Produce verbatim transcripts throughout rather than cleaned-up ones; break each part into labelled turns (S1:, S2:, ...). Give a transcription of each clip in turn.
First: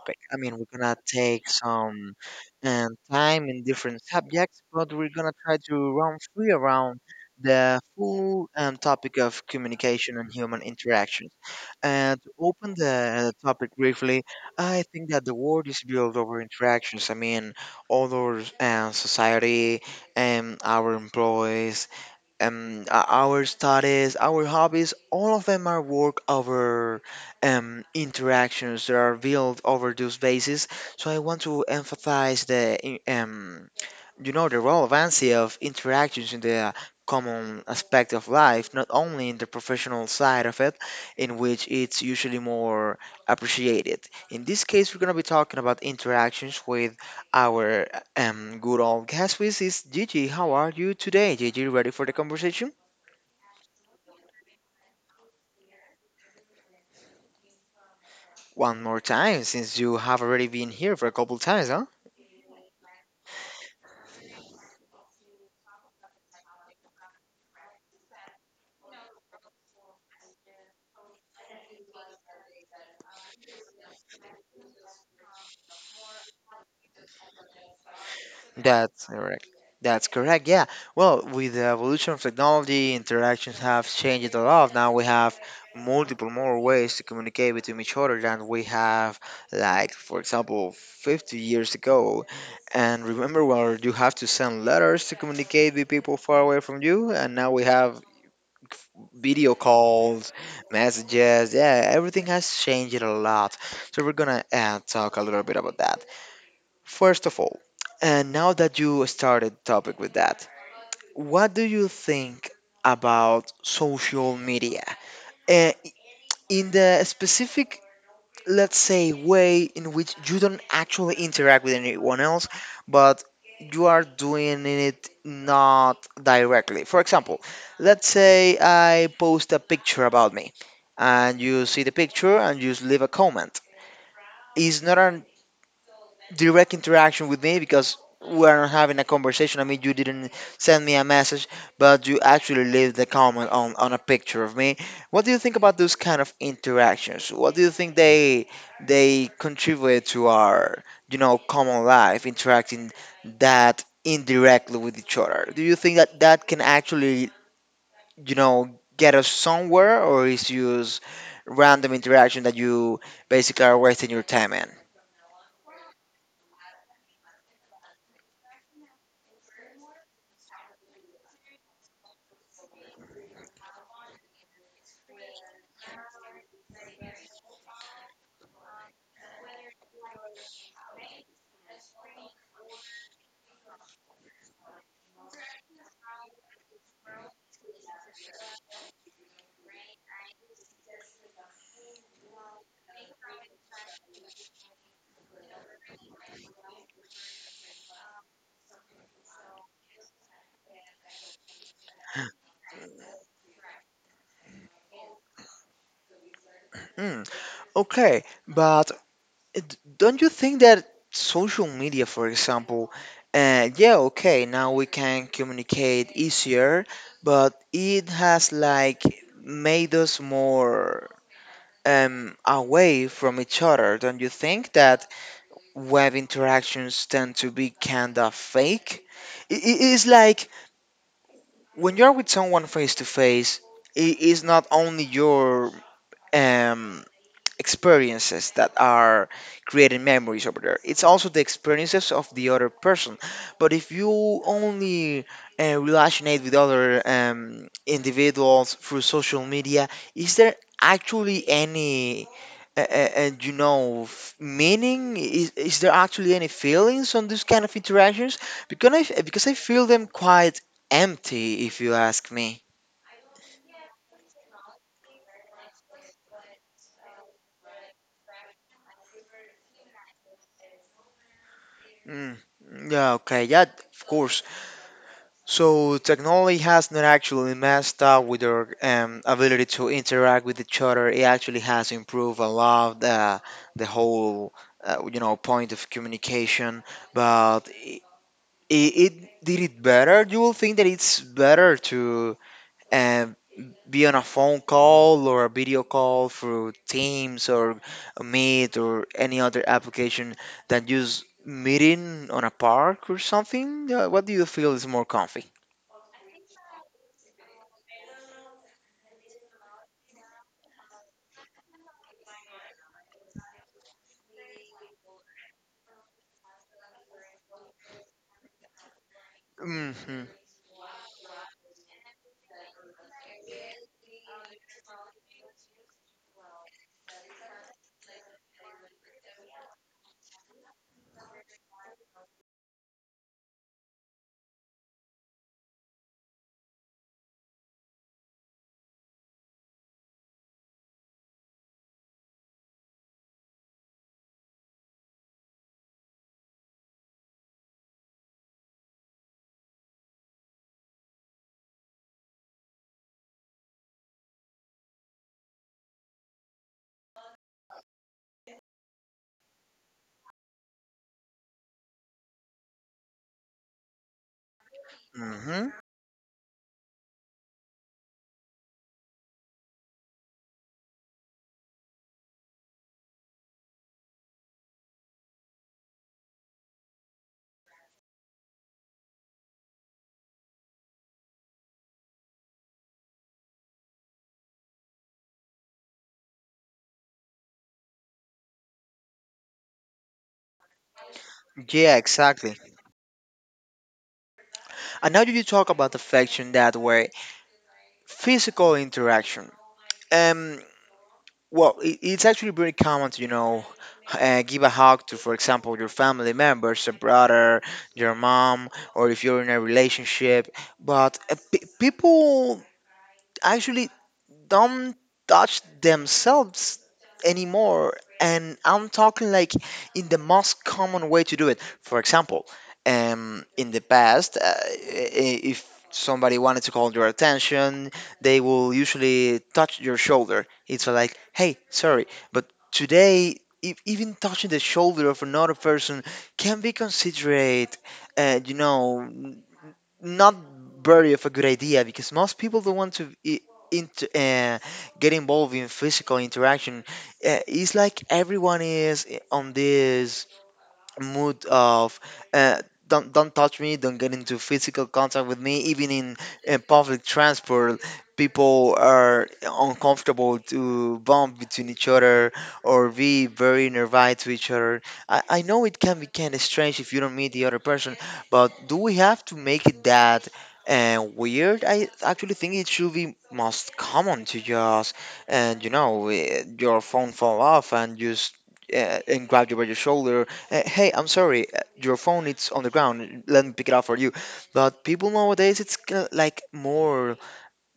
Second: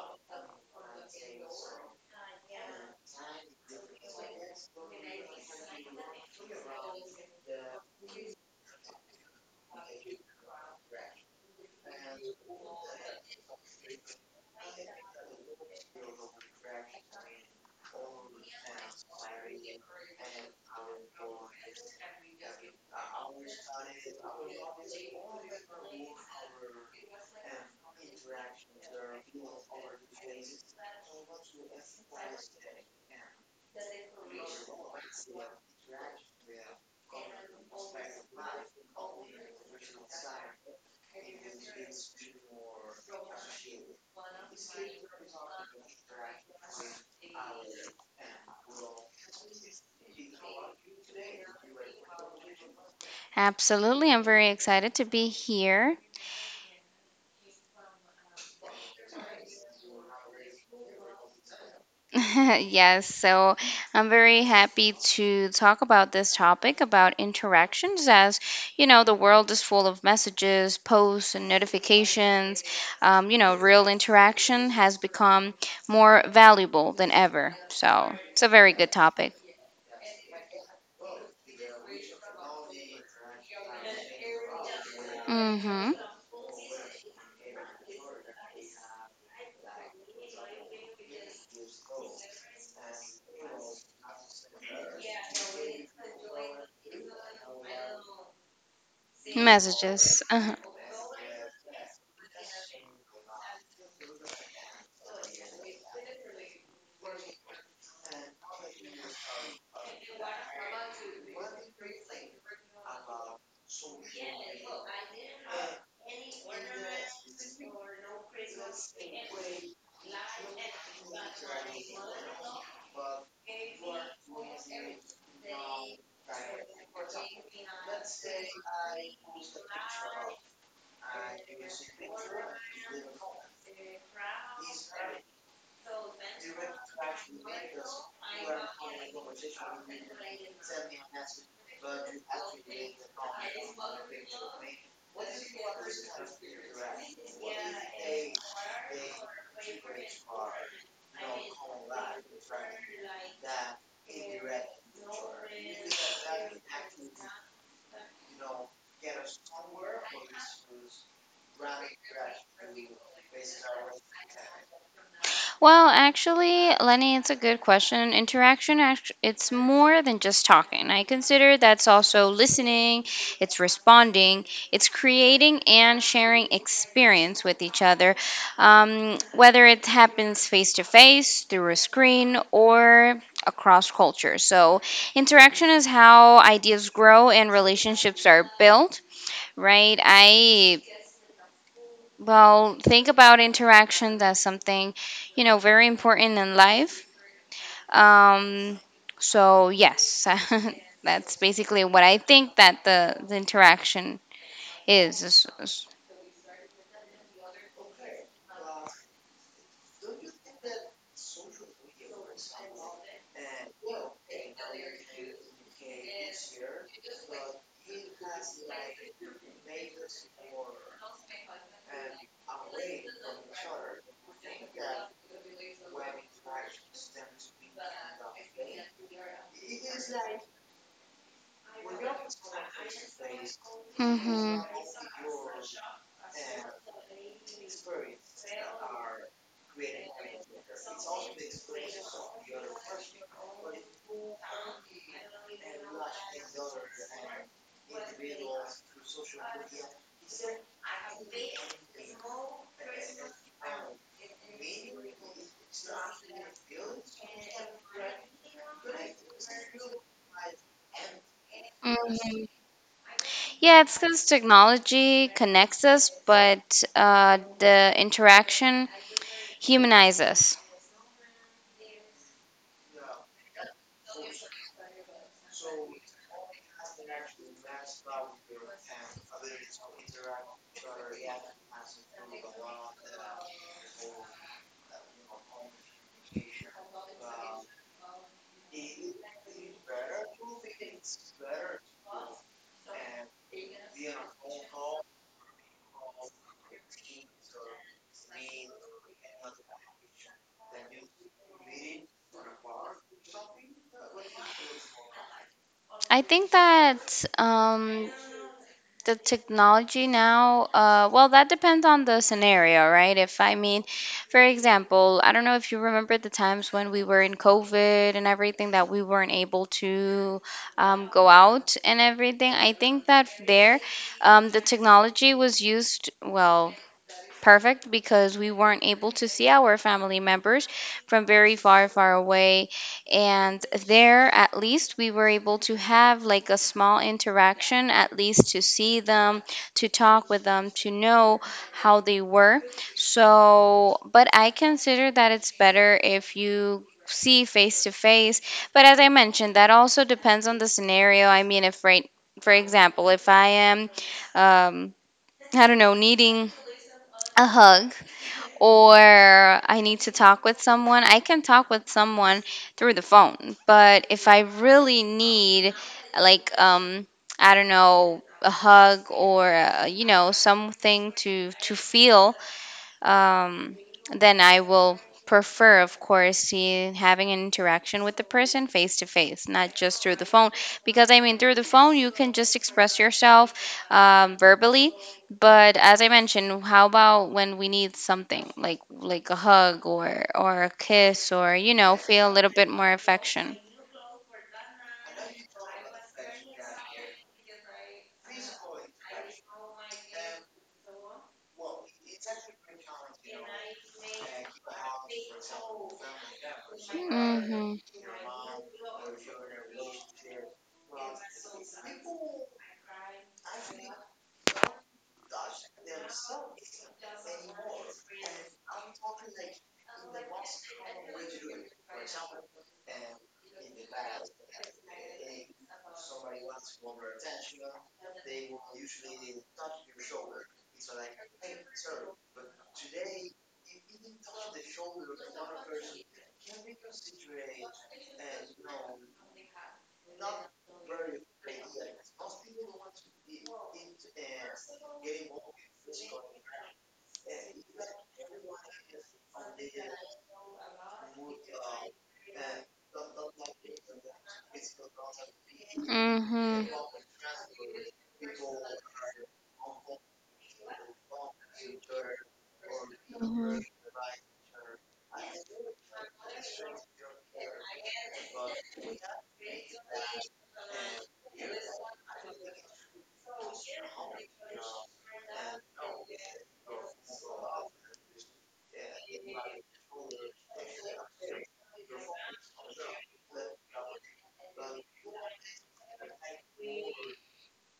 S1: topic. I mean, we're gonna take some um, time in different subjects, but we're gonna try to run free around the full um, topic of communication and human interaction. And to open the uh, topic briefly, I think that the world is built over interactions. I mean, all our uh, society, and our employees, and our studies, our hobbies, all of them are work over um, interactions that are built over those bases. So I want to emphasize the I- um, you know the relevancy of interactions in the uh, common aspect of life, not only in the professional side of it, in which it's usually more appreciated. In this case, we're going to be talking about interactions with our um, good old guest, which is Gigi. How are you today, Gigi? Ready for the conversation
S2: Absolutely. I'm very excited to be here.
S1: one more time, since you have already been here for a couple times, huh?
S2: Yes, so I'm very happy to talk about this topic about interactions as you know, the world is full of messages, posts, and notifications. Um, you know, real interaction has become more valuable than ever. So it's a very good
S1: That's
S2: topic.
S1: correct. That's correct. Yeah. Well, with the evolution of technology, interactions have changed a lot. Now we have
S2: Mm-hmm.
S1: multiple more ways to communicate between each other than we have, like, for example, fifty years ago. And remember, well, you have to send letters to communicate with people far away from you, and now we have video
S2: Messages.
S1: calls, messages. Yeah, everything has changed a lot. So we're gonna uh, talk a little bit about that. First of all, and now that you started the topic with that, what do you think about social media? Uh, in the specific, let's say, way in which you don't actually interact with anyone else, but you are doing it not directly. For example, let's say I post a picture about me, and you see the picture and you just leave a comment. It's not an direct interaction with me because we are not having a conversation. I mean, you didn't send me a message, but you actually leave the comment on, on a picture of me. What do you think about those kind of interactions? What do you think they they contribute to our you know common life, interacting that indirectly with each other? Do you think that that can actually you know get us somewhere, or is just random interaction that you basically are wasting your time in?
S2: Well, actually, Lenny, it's a good question. Interaction, act- it's more than just talking. I consider that's also listening, it's responding, it's creating and sharing experience with each other, um, whether it happens face to face, through a screen, or across culture. So, interaction is how ideas grow and relationships are built, right? I well, think about interactions as something, you know, very important in life. Um, so yes, that's basically what I think that the, the interaction is.
S1: Hmm. Okay, but d- don't you think that social media, for example, uh, yeah, okay, now we can communicate easier, but it has like made us more um, away from each other. Don't you think that web interactions tend to be kind of fake? It is like when you're with someone face to face, it is
S2: Mm-hmm.
S1: not only your um, experiences that are creating memories over there. It's also the experiences of the other person. But if you only uh, relationate with other um, individuals through social media, is there actually any, uh, uh, uh, you know, f- meaning? Is, is there actually any feelings on this kind of interactions? Because I, f- because I feel them quite empty, if you
S2: hmm
S1: ask
S2: hmm
S1: me.
S2: Yeah, it's because technology connects us, but uh, the interaction humanizes us.
S1: Mm, yeah, okay, yeah, of course. So technology has not actually messed up with our um, ability to interact with each other. It actually has improved a lot the the whole uh, you know point of communication. But it, it did it better. You will think that it's better to um, be on a phone call or a video call through Teams or Meet or any other application than just meeting on a park or something. Uh, what do you feel is more comfy?
S2: I think that um, the technology now, uh, well, that depends on the scenario, right? if I mean For example, I don't know if you remember the times when we were in COVID and everything, that we weren't able
S1: Mm-hmm.
S2: to um, go out and everything. I think that there um, the technology was used, well, perfect, because we weren't able to see our family members from very far, far away. And there, at least, we were able to have like a small interaction, at least to see them, to talk with them, to know how they were. So, but I consider that it's better if you see face to face. But as I mentioned, that also depends on the scenario. I mean, if right, for example, if I am, um, I don't know, needing a hug or I need to talk with someone, I can talk with someone through the phone. But if I really
S1: Mm-hmm.
S2: need, like, um, I don't know, a hug or, uh, you know, something to to feel, um, then I will prefer, of course, see having an interaction with the person face to face, not just through the phone. Because I mean, through the phone, you can just express yourself um, verbally. But as I mentioned, how about when we need something like like a hug or or a kiss or, you know,
S1: Yeah,
S2: feel a little
S1: exactly.
S2: bit more affection?
S1: And now that you talk about affection that way, physical interaction. Um, well, it, it's actually very common to, you know, uh, give a hug to, for example, your family members, a brother,
S2: Mhm.
S1: your mom, or if you're in a relationship. But uh, pe people actually don't touch themselves anymore. And I'm talking like in the most common way to do it. For example, um, in the past, uh, i- if somebody wanted to call your attention, they will usually touch your shoulder. It's like, hey, sorry, but today, if even touching the shoulder of another person can be considerate, uh, you know, not very of a good idea, because most people don't want to I- into uh, get involved in physical interaction. Uh, it's like everyone is i- on this mood of uh, don't don't touch me, don't get into physical contact with me. Even in, in
S2: Mhm.
S1: public transport, people are uncomfortable to bump between each other or be
S2: Mhm.
S1: very nearby to each other. I, I know it can be kind of strange if you don't meet the other person, but do we have to make it that? uh weird. I actually think it should be most common to just, and you know, eh, your phone fall off and just uh, and grab you by your shoulder. Uh, hey, I'm sorry, uh, your phone it's on the ground. Let me pick it up for you. But people nowadays, it's kind of like more,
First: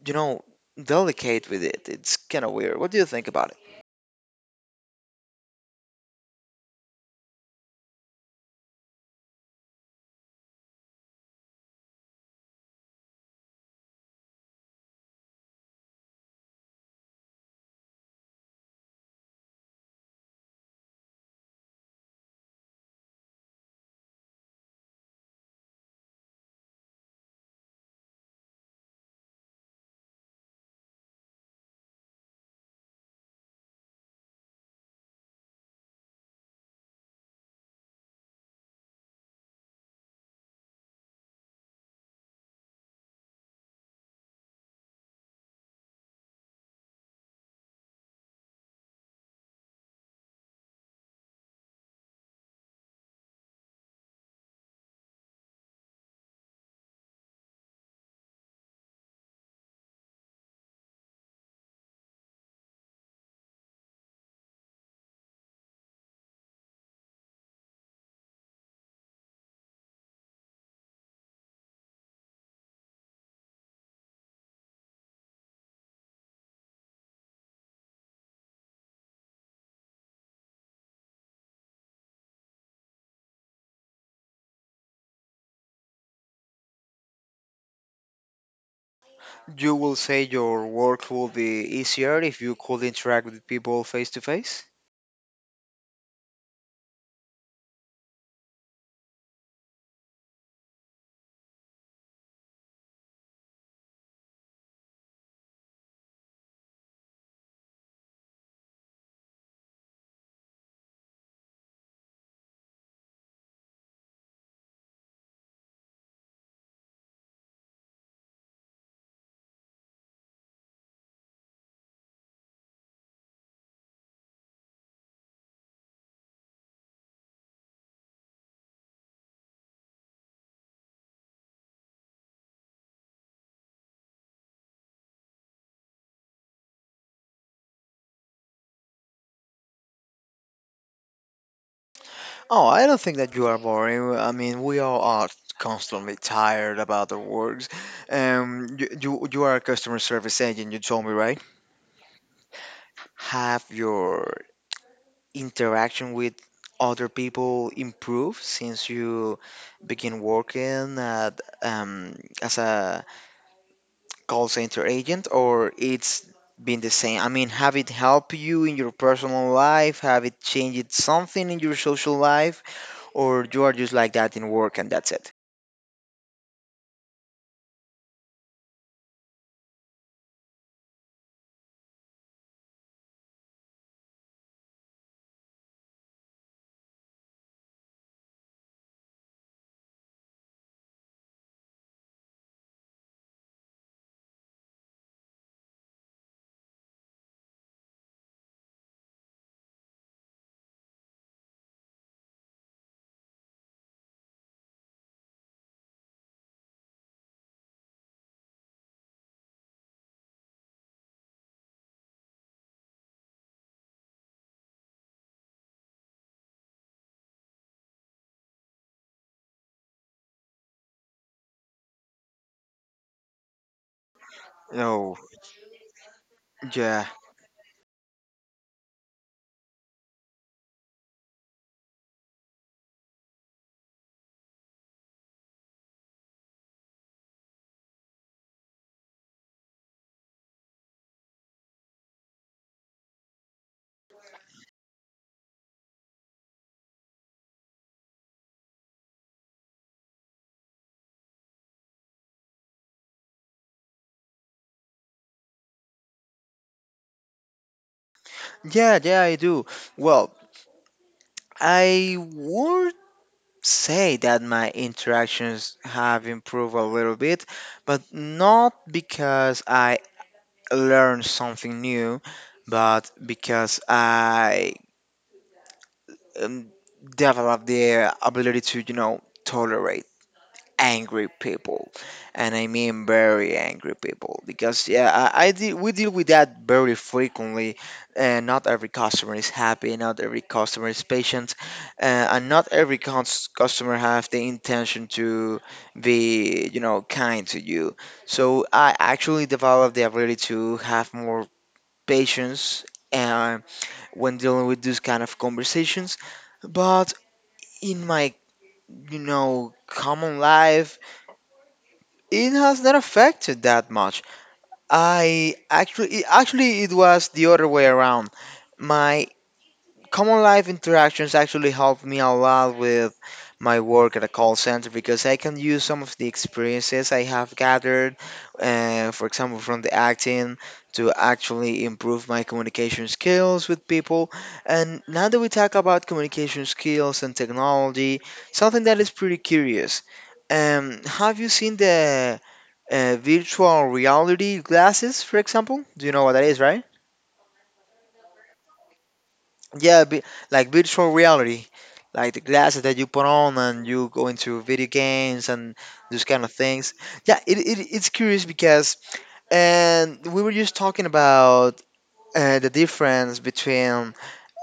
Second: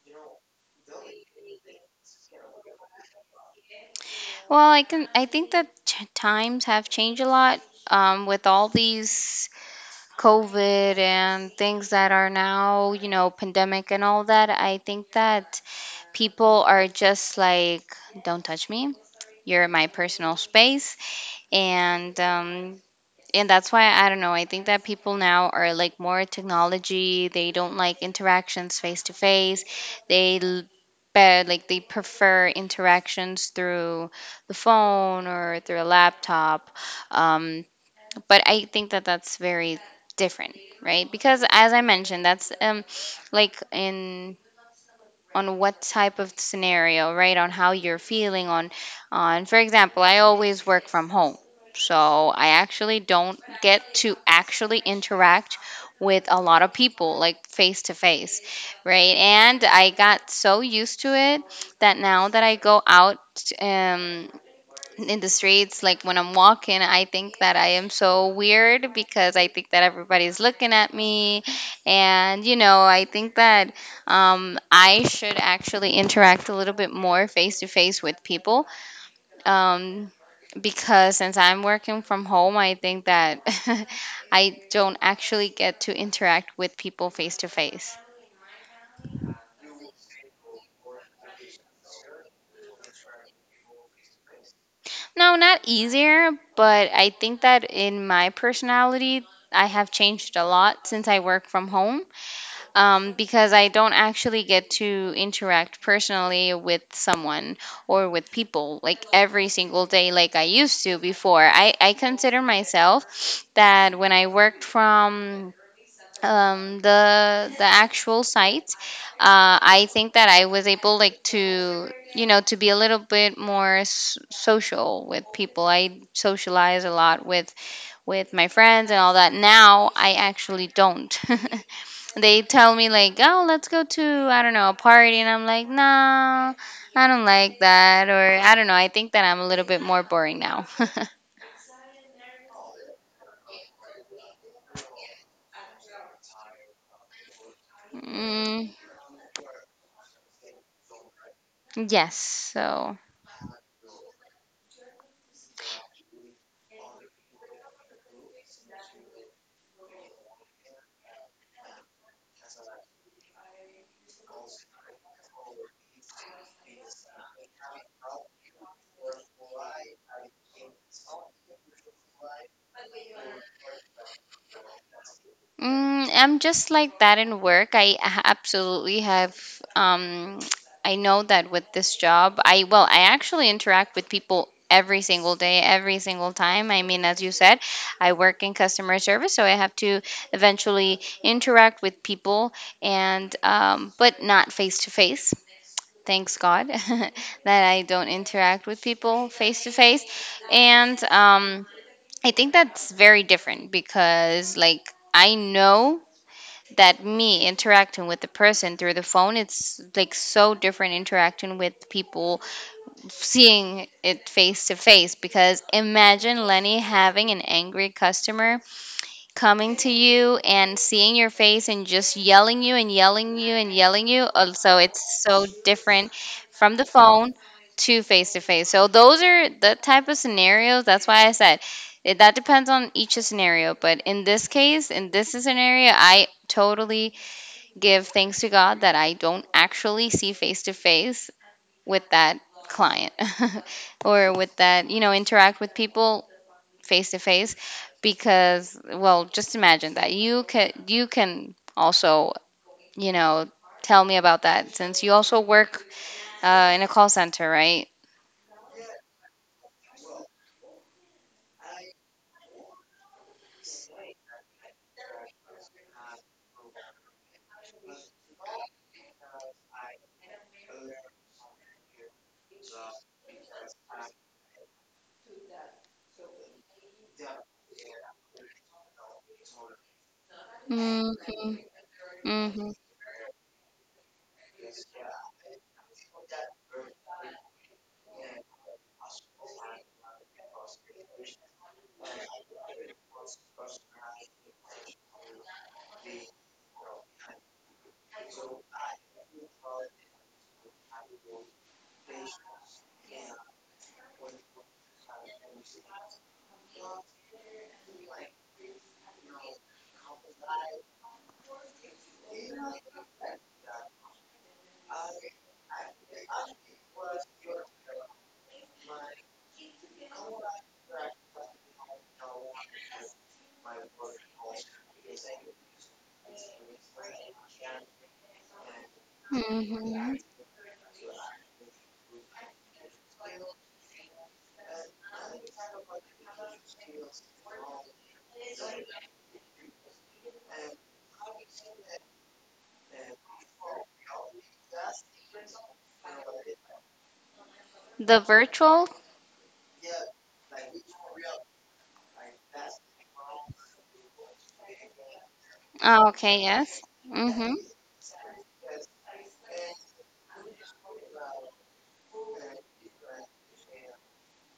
S1: you know, delicate with it. It's kind of weird. What do you think about it?
S2: Well, I can. I think that ch- times have changed a lot um, with all these COVID and things that are now, you know, pandemic and all that. I think that people are just like, "Don't touch me. You're in my personal space," and, um, and that's why, I don't know. I think that people now are like more technology. They don't like interactions face to face. They l- but like they prefer interactions through the phone or through a laptop. Um, but I think that that's very different, right? Because as I mentioned, that's um like in on what type of scenario, right? On how you're feeling on on for example, I always work from home. So I actually don't get to actually interact with a lot of people like face to face, right? And I got so used to it that now that I go out um in the streets, like when I'm walking, I think that I am so weird because I think that everybody's looking at me. And, you know, I think that um, I should actually interact a little bit more face to face with people, um, because since I'm working from home, I think that I don't actually get to interact with people face to face.
S1: You will say your work will be easier if you could interact with people face to face?
S2: No, not easier, but I think that in my personality I have changed a lot since I work from home. Um, because I don't actually get to interact personally with someone or with people like every single day like I used to before. I, I consider myself that when I worked from um, the the actual site, uh, I think that I was able like to, you know, to be a little bit more s- social with people. I socialize a lot with with my friends and all that. Now I actually don't. They tell me like, "Oh, let's go to, I don't know, a party," and I'm like, "No, I don't like that," or I don't know. I think that I'm a little bit more boring now.
S1: Oh, I don't think that you are boring. I mean, we all are constantly tired about the works.
S2: Mm,
S1: Um, you, you, you are a customer service agent, you told me, right?
S2: yes, so.
S1: Have your interaction with other people improve since you begin working at, um, as a call center agent, or it's been the same? I mean, have it helped you in your personal life? Have it changed something in your social life? Or you are just like that in work and that's it?
S2: Mm, I'm just like that in work. I a- absolutely have. Um, I know that with this job, I well, I actually interact with people every single day, every single time. I mean, as you said, I work in customer service, so I have to eventually interact with people, and, um, but not face to face. Thanks God that I don't interact with people face to face, and, um, I think that's very different because like. I know that me interacting with the person through the phone, it's like so different interacting with people seeing it face to face. Because imagine, Lenny, having an angry customer coming to you and seeing your face and just yelling you and yelling you and yelling you, also
S1: Oh,
S2: it's so different, from the
S1: yeah.
S2: phone to face to face. So those are the type of scenarios. That's why I said it, that depends on each scenario, but in this case, in this scenario, I totally give thanks to God that I don't actually see face to face with that client, or with that, you know, interact with people face to face, because, well, just imagine that. You can, you can also, you know, tell me about that since you also work, uh, in a call center, right?
S1: Yeah, yeah, I do. Well, I work. Say that my interactions have improved a little bit, but not because I learned something new, but because I um, developed the ability to, you know, tolerate
S2: hmm
S1: angry people. And I
S2: hmm
S1: mean very angry people, because yeah, i, I deal, we deal with that very frequently. Uh, not every customer is happy. Not every customer is patient. uh, and not every cons- customer have the intention to be you know kind to you. So I actually developed the ability to have more patience and when dealing with these kind of conversations. But in my you know common life, it has not affected that much. I actually, actually, it was the other way around. My common life interactions actually help me a lot with my work at a call center, because I can use some of the experiences I have gathered, uh, for example, from the
S2: hmm
S1: acting to actually improve my communication skills with people. And now that we talk about communication skills and technology, something that is pretty curious. Um, have you seen the uh, virtual reality glasses, for example? Do you know what that is, right?
S2: The virtual?
S1: Yeah, be, like virtual reality, like the glasses that you put on and you go into video games and
S2: Oh,
S1: those kind
S2: okay,
S1: of
S2: yes.
S1: things. Yeah,
S2: hmm
S1: it, it it's curious. Because and we were just talking about uh, the difference between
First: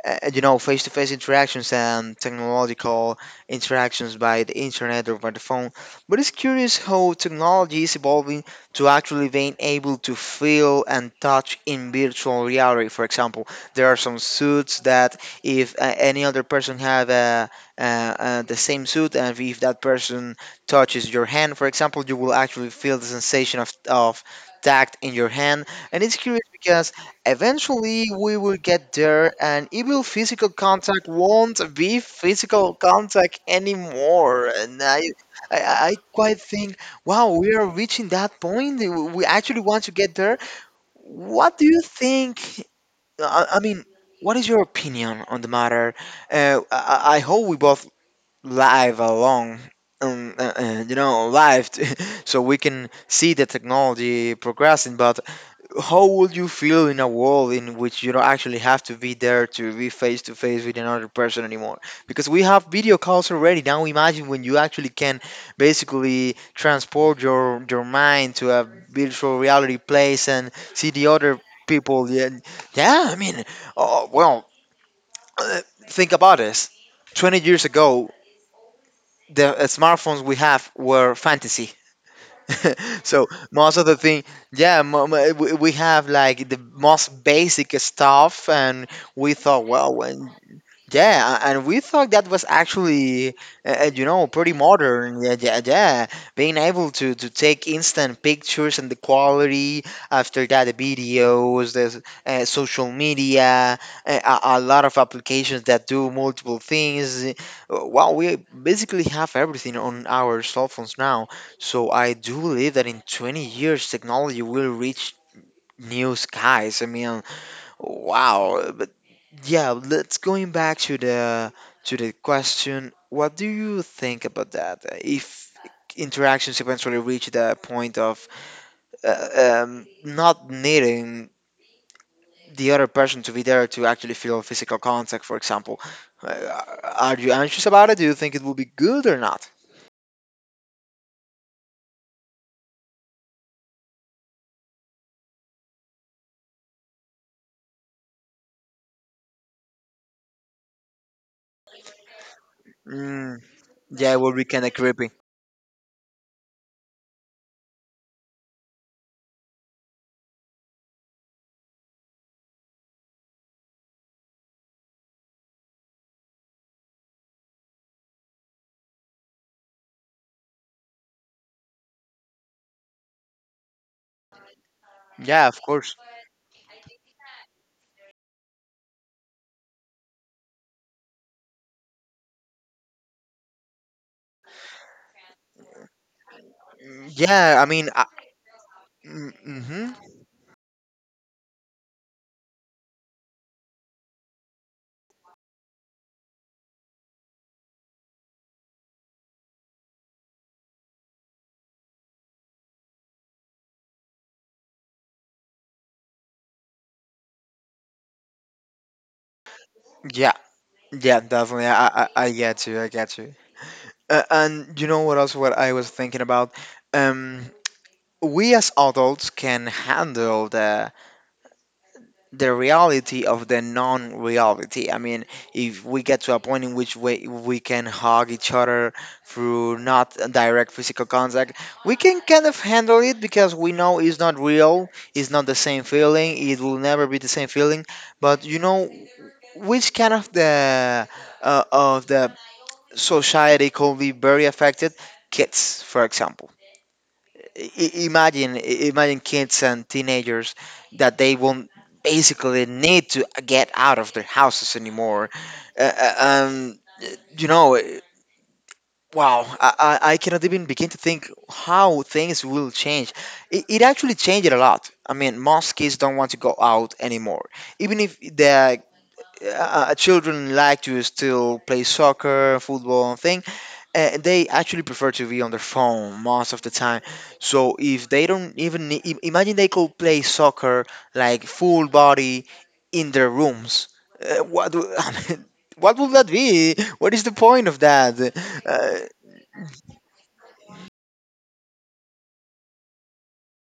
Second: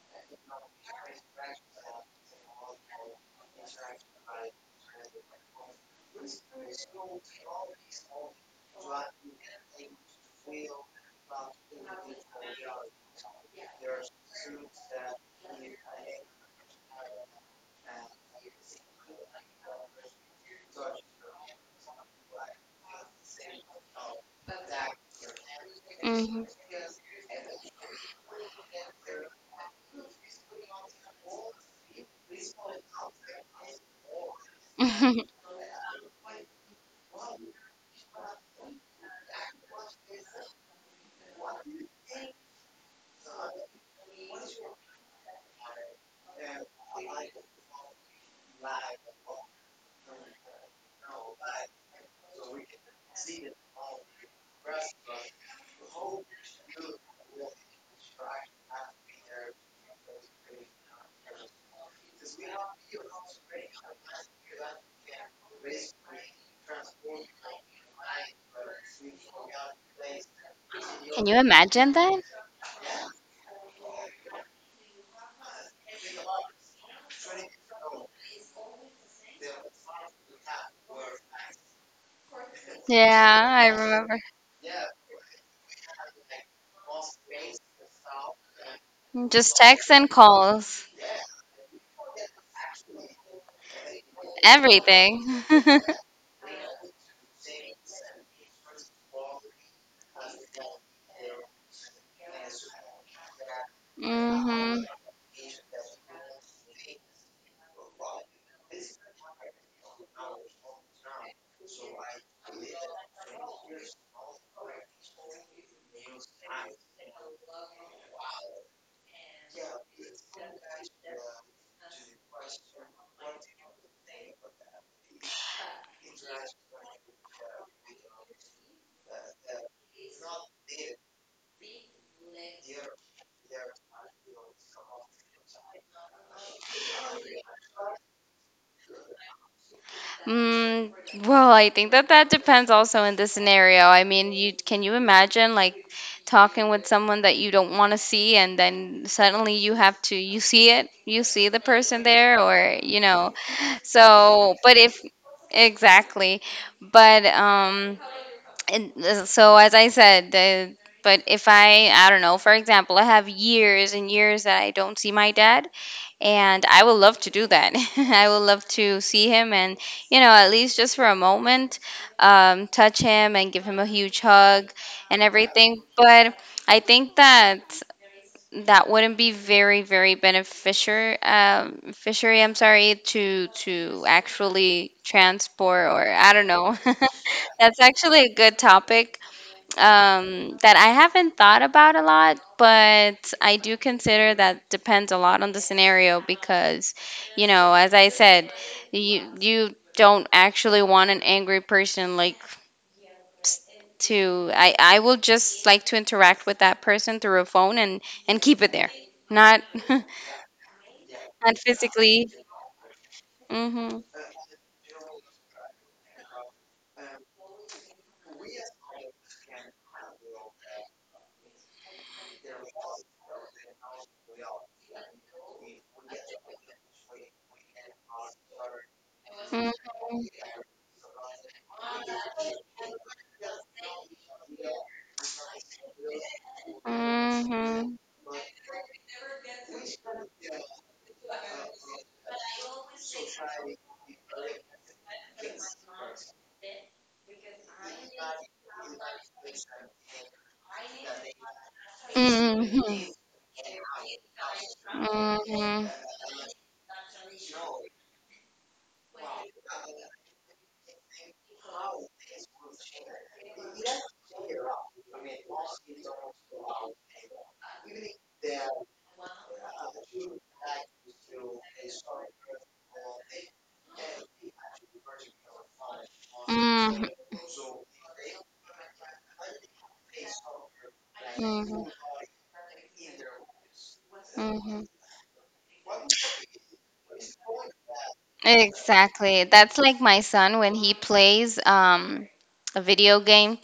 S1: uh, you know, face-to-face interactions and technological interactions by the internet or by the phone. But it's curious how technology is evolving to actually being able to feel and touch in virtual reality. For example, there are some suits that if uh, any other person have uh, uh, uh, the same suit, and if that person touches your hand, for example, you will actually feel the sensation of of tact in your hand. And it's
S2: hmm
S1: curious because eventually, we will get there, and even physical contact won't be physical contact anymore. And I,
S2: Can
S1: I, I quite think, wow, we are reaching that point. We actually want to get there. What do you think? I, I mean, what is your opinion on the matter? Uh, I, I I hope we both live along. Um, uh, uh, you know, live, so we can see the technology progressing. But how would you feel in a world in which you don't actually have to be there to be face to face with another person anymore? Because we have video calls already. Now imagine when you actually can basically transport your your mind to a virtual reality place and see the
S2: you
S1: other
S2: imagine
S1: people.
S2: that?
S1: Yeah, yeah. I mean, oh, well, think about this. Twenty years ago, the uh, smartphones we have were fantasy. So
S2: Yeah, I
S1: most of the
S2: remember.
S1: thing, yeah, mo- mo- we we have like the most basic stuff, and we
S2: Just
S1: thought,
S2: texts
S1: well,
S2: and
S1: when
S2: calls,
S1: yeah, and we thought that was actually, uh, uh, you know, pretty modern. Yeah,
S2: everything.
S1: yeah, yeah. Being able to to take instant pictures and the quality after that, the videos, the uh, social media, uh, a, a
S2: hmm
S1: lot of applications that do multiple things. Uh, Well, we basically have everything on our cell phones now. So I do believe that in twenty years, technology will reach new skies. I mean, Wow, but Yeah, let's going back to the to the question. What do you think about that? Uh, If interactions eventually reach the point of uh, um, not needing the other person to be there to actually feel physical contact, for example, uh, are you anxious about it? Do you think it will be good or not?
S2: Mm, well, I think that that depends also in the scenario. I mean, you can, you imagine like talking with someone that you don't want to see, and then suddenly you have to, you see it, you see the person there, or you know.
S1: Mm, yeah, it will be
S2: So,
S1: kind
S2: but
S1: of
S2: if,
S1: creepy.
S2: exactly, but um. and uh, so as I said the, But if i I don't know, for example, I have years and years that I don't see my dad, and I would love to do that. I would love to see him and, you know, at least just for a moment, um, touch him and give him a huge hug and
S1: Yeah, of
S2: everything.
S1: course.
S2: But I think that that wouldn't be very very beneficial, um, fishery, I'm sorry, to to actually transport or, I don't know.
S1: Yeah, I
S2: That's
S1: mean, I,
S2: actually a good topic
S1: mm-hmm.
S2: um that I haven't thought about a lot, but I do consider that depends a lot on the scenario. Because, you know, as I said, you you don't actually want an angry person like to, I, I will just like to interact with that person through a phone, and and keep it there, not, not
S1: Yeah, yeah, definitely. I, I, I
S2: physically.
S1: I get you. I get you.
S2: Mm-hmm.
S1: Uh, and you know what else? What I was thinking about, um, we as adults can handle the the reality of the non-reality. I mean, if we get to a point in which we we can hug each other through
S2: mm-hmm,
S1: not a direct physical contact, we can kind of handle it because we know it's not real. It's not the same feeling. It will never be the same feeling.
S2: mm-hmm,
S1: But you know, which kind of the uh, of the society can be very affected. Kids, for example, I- I- imagine i- imagine kids and teenagers that they won't basically need
S2: mm-hmm,
S1: to get out of their houses anymore.
S2: mm-hmm,
S1: Uh, uh, um, you know, eh, wow, I, I I cannot even begin to think how things will change. It, it actually changed a lot. I mean, most kids don't want to go out anymore, even if the uh, uh, children like to still play soccer, football, and thing uh, they actually prefer to be on their phone most of the time.
S2: mm-hmm.
S1: So if they don't even need, im- imagine they could play soccer like full body in their rooms. Uh, what
S2: mm-hmm.
S1: do- I mean, what would that be? What is the point of that? Uh,
S2: Exactly. That's like my son when he plays, um, a video game,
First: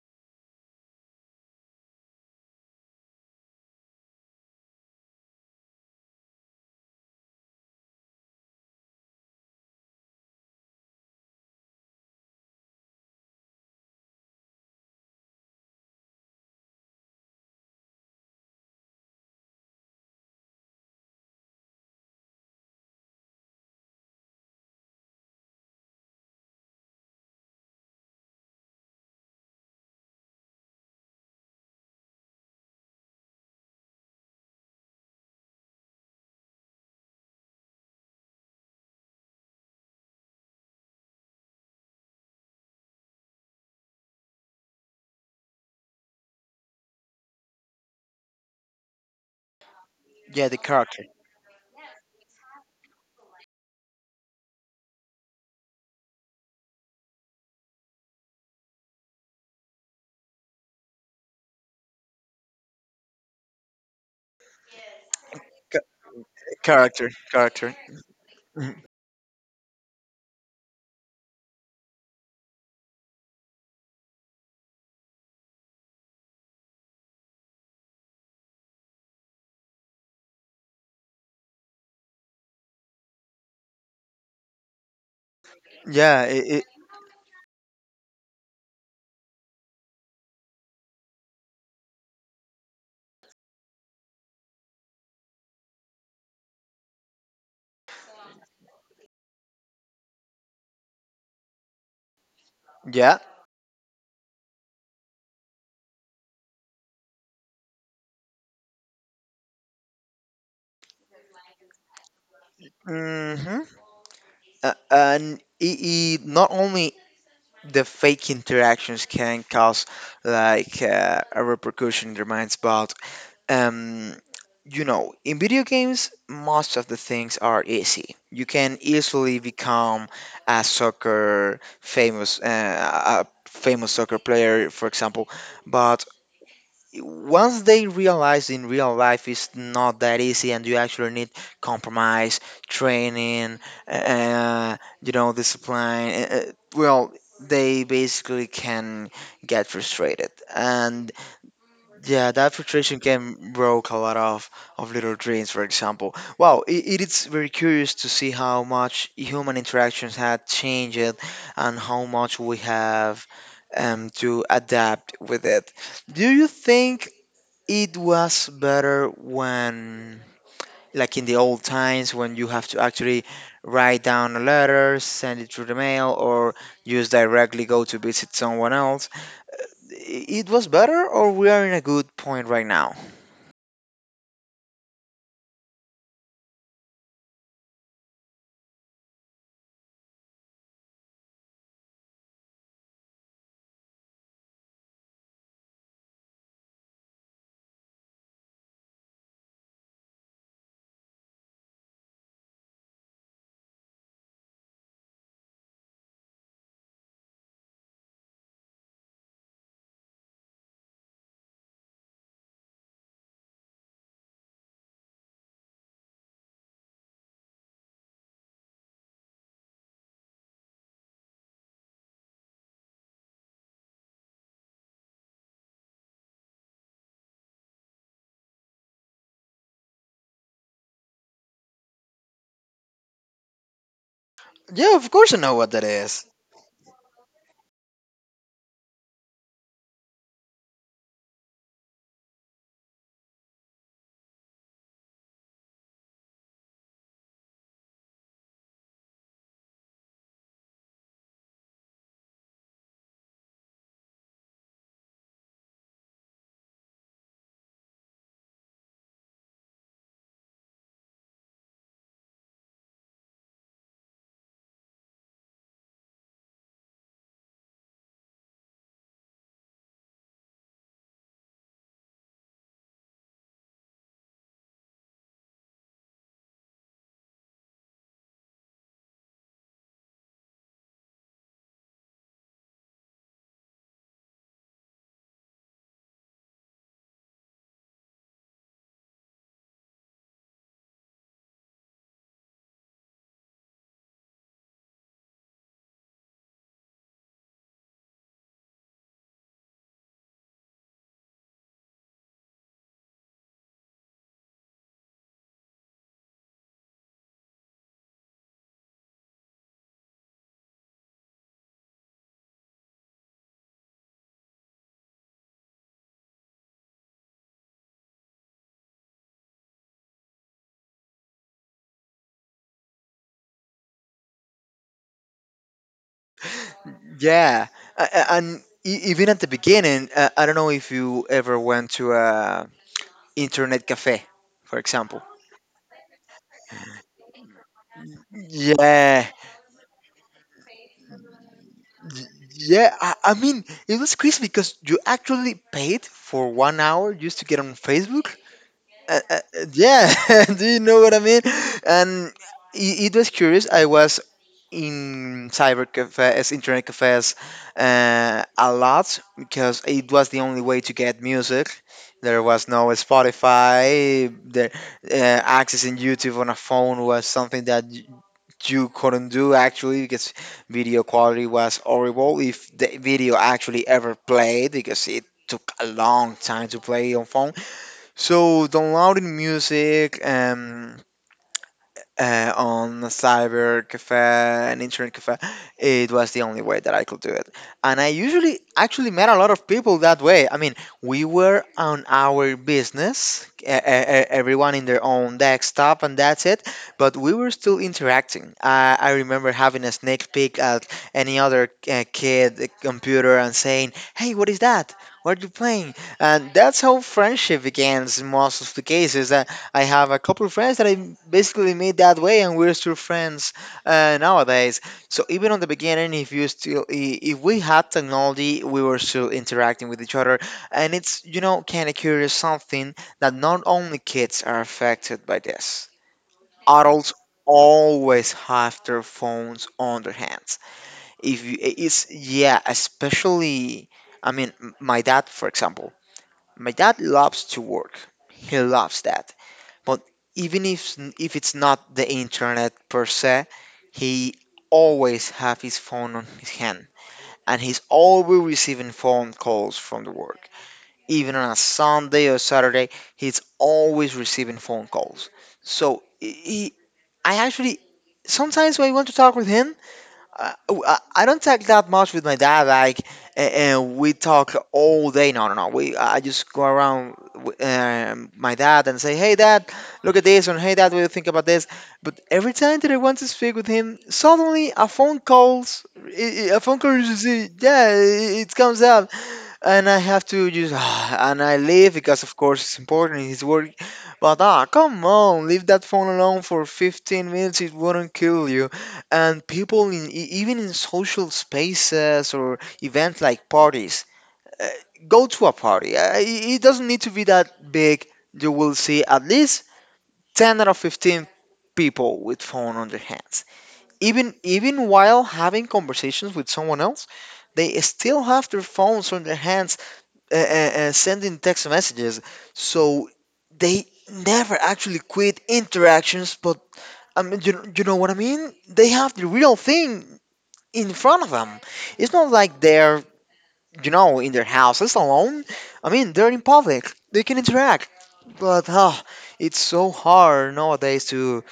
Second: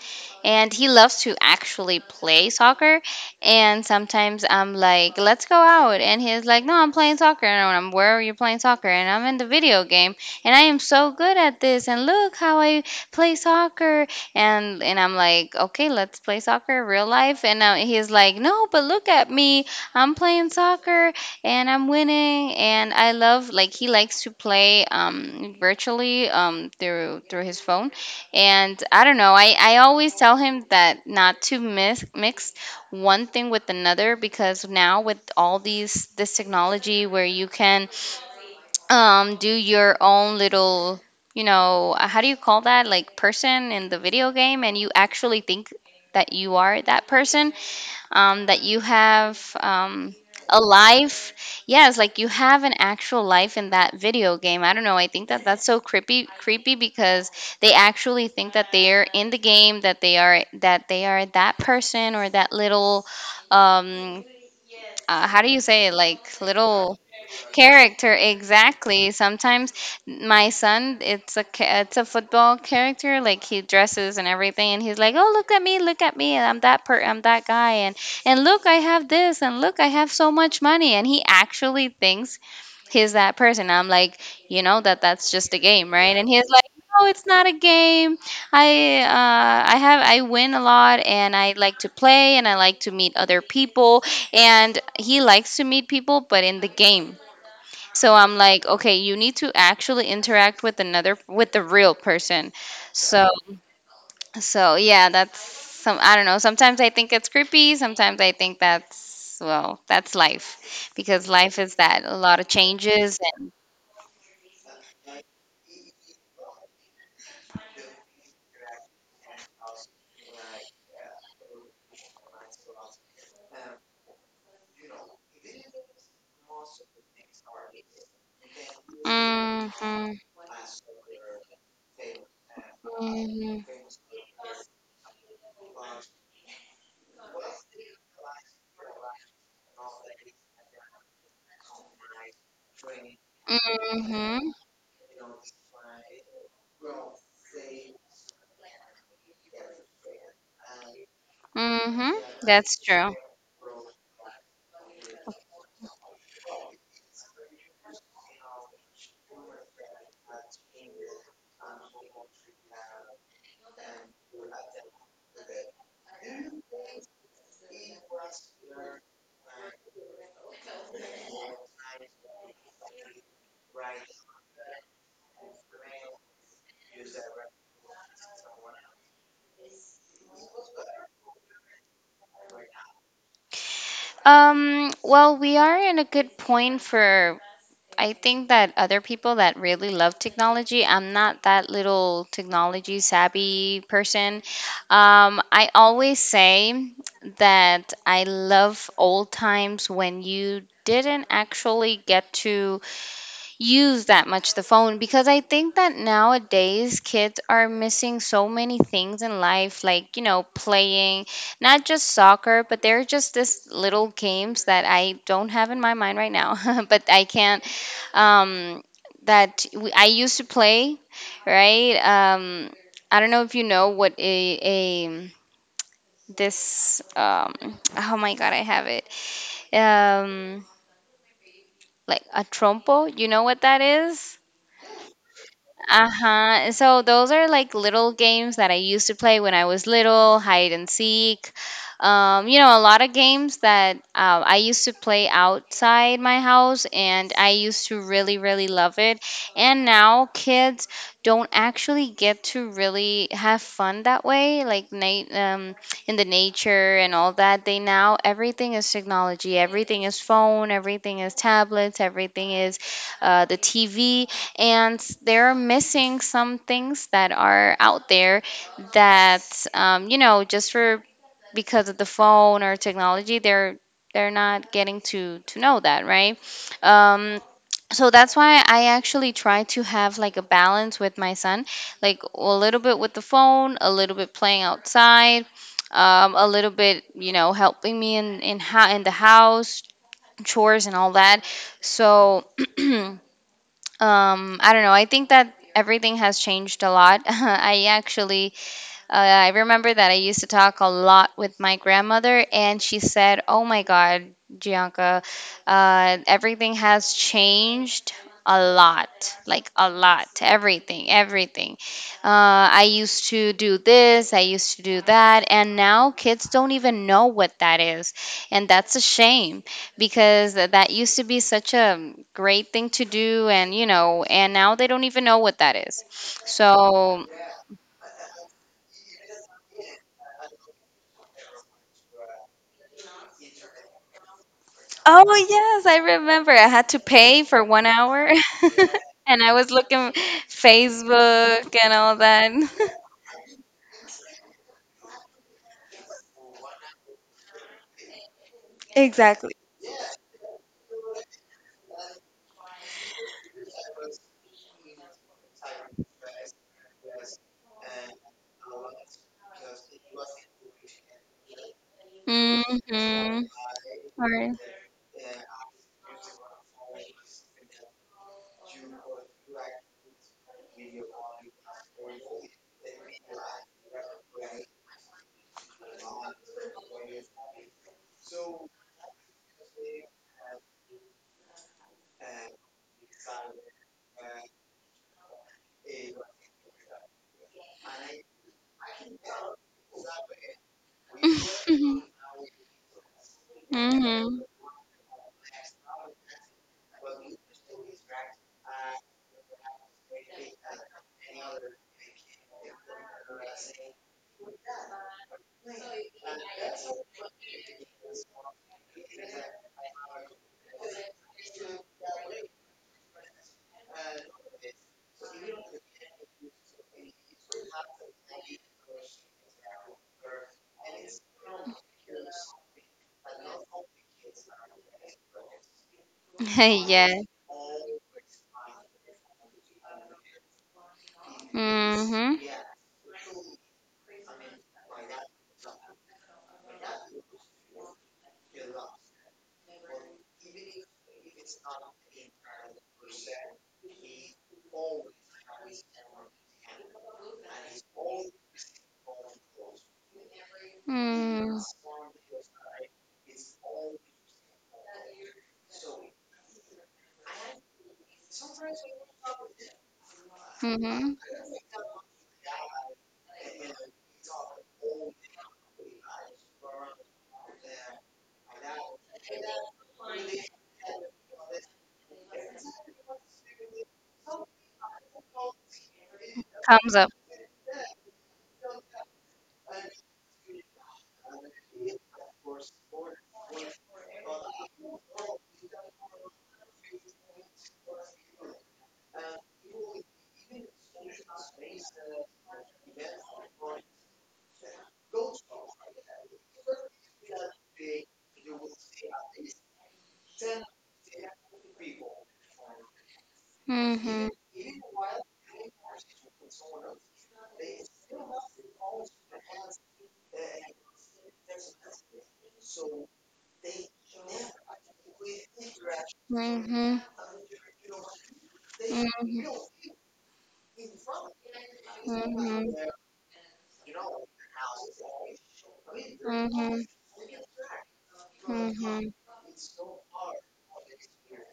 S2: and he loves to actually play soccer. And sometimes I'm like, "Let's go out." And he's like, "No, I'm playing soccer." And I'm, "Where are you playing soccer?" "And I'm in the video game. And I am so good at this. And look how I play soccer." And, and I'm like, "Okay, let's play soccer real life." And now he's like, "No, but look at me. I'm playing soccer and I'm winning and I love, " like he likes to play um virtually, um through through his phone. And I don't know, I I always tell him that not to mix mix one thing with another. Because now with all these this technology where you can, um do your own little, you know, uh, how do you call that, like person in the video game, and you actually think that you are that person, um, that you have, um,
S1: yeah, the
S2: a
S1: character.
S2: life. Yes, like you have an actual life in that video game. I don't know. I think that that's so creepy, creepy, because they actually think that they're in the game, that they are, that they are that person or that little, um, uh, how do you say
S1: Ca-
S2: it? Like little
S1: character, Character.
S2: character
S1: Mhm.
S2: exactly sometimes my son it's a ca- it's a football character, like, he dresses and everything, and he's like, oh, look at me, look at me, and i'm that per I'm that guy. and and look, I have this, and look, I have so much money, and he actually thinks he's that person. I'm like, you know that that's just a game, right?
S1: Yeah,
S2: And
S1: it,
S2: he's
S1: it,
S2: like, no, it's not a game. I uh, I have I win a lot, and I like to play, and I like to meet other people, and he likes to meet people, but in the game. So I'm like, okay, you need to actually interact with another with the real person.
S1: yeah.
S2: So so yeah, that's some I don't know. Sometimes I think it's creepy, sometimes I think that's well, that's life, because life is that, a lot of changes. And
S1: Hmm. Uh, and it, it not only the fake interactions can cause like uh, a repercussion in their minds, but Um, you know, in video games, most of the things are easy. You can easily become
S2: mhm
S1: a soccer famous, uh, a
S2: mhm
S1: famous soccer player, for example. But once they realize in real life it's not that easy, and you actually need compromise, training,
S2: mhm
S1: uh, you know, discipline. Uh, uh, well, they basically can get frustrated, and
S2: mhm
S1: yeah, that
S2: that's
S1: frustration
S2: true.
S1: can broke a lot of, of little dreams, for example. Wow, it it is very curious to see how much human interactions had changed and how much we have um, to adapt with it. Do you think it was better when, like in the old times, when you have to actually write down a letter, send it through the mail, or just directly go to visit someone else? I- It was better, or we are in a good point right now?
S2: Um, well, we are in a good point for, I think, that other people that really love technology. I'm not that little technology savvy person. Um, I always say that I love old times when you didn't actually get to use that much the phone, because I think that nowadays kids are missing so many things in life, like, you know, playing not just soccer, but there are just this little games that I don't have in my mind right now, but I can't. Um, that we, I used to play, right? Um, I don't know if you know what a, a this um oh my god, I have it. um like a trompo, you know what that is?
S1: Yeah, of course I know what that is.
S2: Uh-huh. So those are like little games that I used to play when I was little. Hide and seek. Um, you know, a lot of games that uh, I used to play outside my house, and I used to really, really love it. And now kids don't actually get to really have fun that way, like na- um, in the nature and all that. They, now everything is technology, everything is phone, everything is tablets, everything is uh, the T V, and they're missing some things that are out there that, um, you know, just for, because of the phone or technology, they're they're not getting to to know that, right? um, so that's why I actually try to have like a balance with my son. Like a little bit with the phone, a little bit playing outside, um, a little bit, you know, helping me in in, ho- in the house chores and all that. So Um, I don't know. I think that everything has changed a lot. I actually uh, I remember that I used to talk a lot with my grandmother, and she said, "Oh my God, Gianca, uh, everything has changed a lot, like a lot, everything, everything. uh, I used to do this, I used to do that, and now kids don't even know what that is, and that's a shame, because th- that used to be such a great thing to do. And you know, and now they don't even know what that is." So
S1: Yeah, A- a- and e- even at the beginning, uh, I don't know if you ever went to a internet cafe, for example.
S2: oh yes, I remember. I had to pay for one hour,
S1: Yeah,
S2: and I was looking Facebook and all
S1: y-
S2: that.
S1: yeah. I, I mean, it was crazy because you actually paid for one hour just to get on Facebook, uh, uh,
S2: Exactly.
S1: yeah. Do you know what I mean? And it, it was curious. I was in cyber cafes, internet cafes uh, a lot because it was the only way to get music. There was no
S2: Mm-hmm.
S1: Spotify.
S2: Right.
S1: The uh, accessing YouTube on a phone was something that y- you couldn't do actually because video quality was horrible if the video actually ever played because it took a long time to play on phone. So downloading music, um, uh, on a cyber cafe, an internet cafe. It was the only way that I could do it. And I usually actually met a lot of people that way. I mean, we were on our business, e- e- e-
S2: Mm-hmm.
S1: everyone in their own desktop, and that's it. But we were still interacting. I, I remember having a sneak peek at any other uh, kid uh, computer and saying, "Hey, what is that? What are you playing?" And that's how friendship begins in most of the cases. Uh, I have a couple of friends that I basically made that way, and we're still friends uh, nowadays. So even on the beginning, if you still i- if we had technology, we were still interacting with each other, and it's, you know, kind of curious, something that not only kids are affected by this, adults
S2: Yeah.
S1: always have their phones on their hands. If you, it's,
S2: Mm-hmm.
S1: yeah, especially I mean m- my dad for example. My dad loves to work. He loves that. But even if if it's not the internet per se, he always have his phone on his hand, and he's always receiving phone calls from the work. Even on a Sunday or Saturday, he's always receiving phone calls. So he, I actually sometimes when I want to talk with him, uh, oh, I
S2: Mm-hmm.
S1: I don't talk that much with my dad, like, a- and we talk all day. No, no, no. We I just go around with, um, my dad and say, "Hey, dad, look at this," and "Hey, dad, what do you think about this?" But every time that I want to speak with him, suddenly a phone calls, i- i- a phone call,
S2: Thumbs up.
S1: is- is- yeah, it it comes up and I have to just and I leave because of course it's important, it's work, but ah, come on, leave that phone alone for fifteen minutes, it wouldn't kill you. And people in e- even in social spaces or events like parties, uh, go to a party, uh, it it doesn't need to be that big, you will see at least ten out of fifteen people with phone on their hands,
S2: Mm-hmm.
S1: even even while having conversations with someone else, they still have their phones on their hands, uh, uh, uh, sending text messages. So they never actually quit interactions, but
S2: Mm-hmm.
S1: I mean, you, you know what I mean? They have the
S2: Mm-hmm.
S1: real thing in front of them. It's not like
S2: Mm-hmm.
S1: they're, you know, in their houses alone. I mean, they're in
S2: Mm-hmm.
S1: public, they can interact. But ah,
S2: Mm-hmm.
S1: it's so hard nowadays to,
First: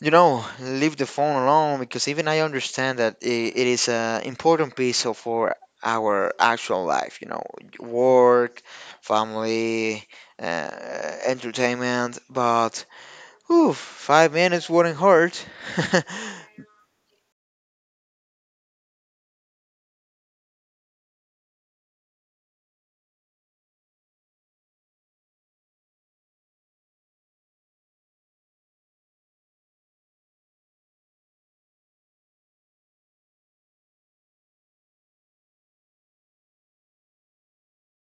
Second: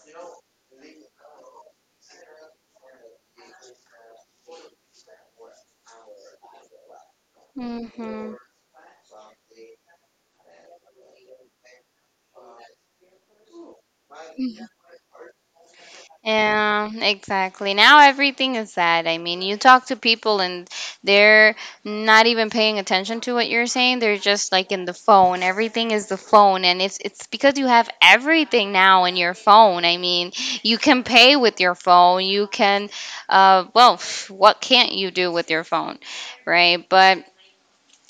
S1: you know, leave the phone alone because even I understand that I it is an important piece of our, our actual life, you know,
S2: Mm-hmm.
S1: work, family, uh, entertainment, but oof, five minutes wouldn't hurt.
S2: Yeah, exactly. Now everything is that. I mean, you talk to people, and they're not even paying attention to what you're saying. They're just like in the phone. Everything is the phone, and it's it's because you have everything now in your phone. I mean, you can pay with your phone. You can uh well, what can't you do with your phone? Right? But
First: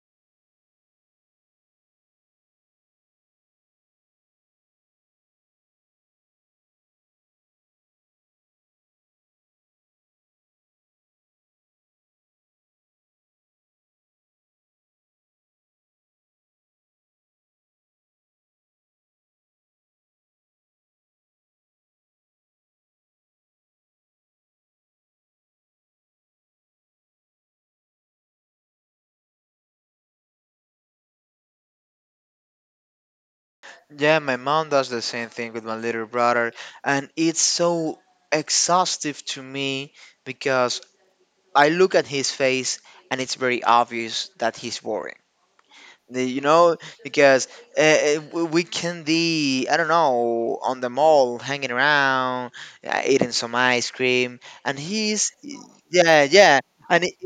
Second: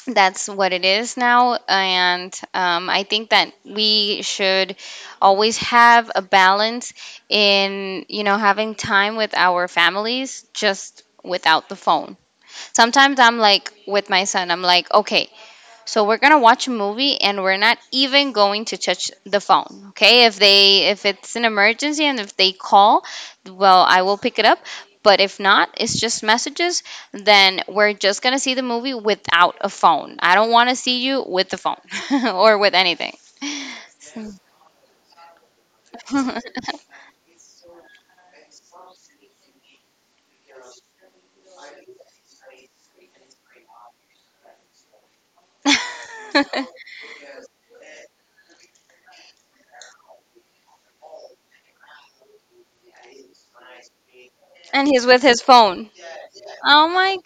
S2: that's what it is now. And um, I think that we should always have a balance in, you know, having time with our families just without the phone. Sometimes I'm like with my son, I'm like, okay, so we're gonna watch a movie, and we're not even going to touch the phone. Okay? If they, if it's an emergency and if they call, well, I will pick it up. But if not, it's just messages, then we're just gonna see the movie without a phone. I don't wanna see you with the phone or with anything.
S1: Yeah, my mom does the same thing with my little
S2: And
S1: brother, and it's so exhaustive to me because I look at his face and it's very obvious that he's worried. The, you know, because uh, uh, we we can be, I don't know, on the mall, hanging around, uh, eating some ice cream, and
S2: he's with
S1: he's,
S2: his phone.
S1: yeah, yeah,
S2: Oh
S1: and it,
S2: my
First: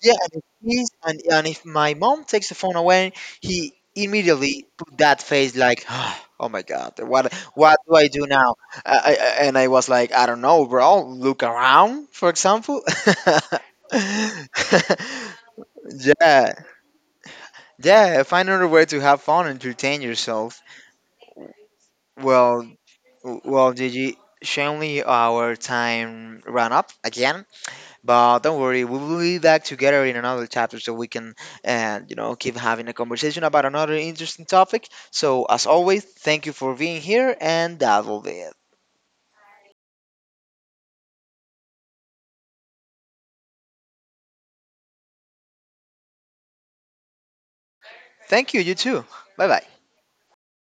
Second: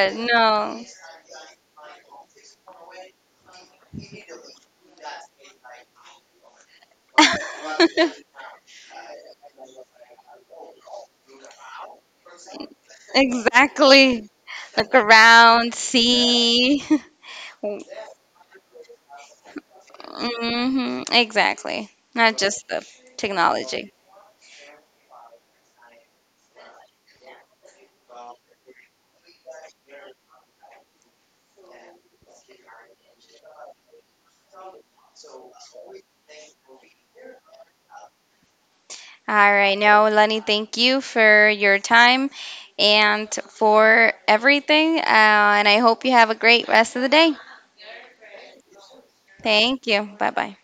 S1: yeah, and if he's, and, and if my mom takes the phone away, he immediately put that face like, "Ah, oh my God, what, what do I
S2: no.
S1: do now? Uh, I, I- and I was like, I don't know, bro, look around, for example."
S2: Exactly. Look around,
S1: Yeah,
S2: see.
S1: yeah, find another way to have fun and entertain yourself.
S2: hmm Exactly. Not
S1: Well,
S2: just the
S1: w- well,
S2: technology.
S1: Gigi, surely our time ran up again. But don't worry, we will be back together in another chapter so we can, uh, you know, keep having a conversation about another interesting topic. So, as always, thank you for being here, and that will be it.
S2: All right. Now, Lenny, thank you for your time and for everything. Uh, and I hope you have a great rest of the day.
S1: Thank you, you too. Bye bye.
S2: Thank you. Bye bye.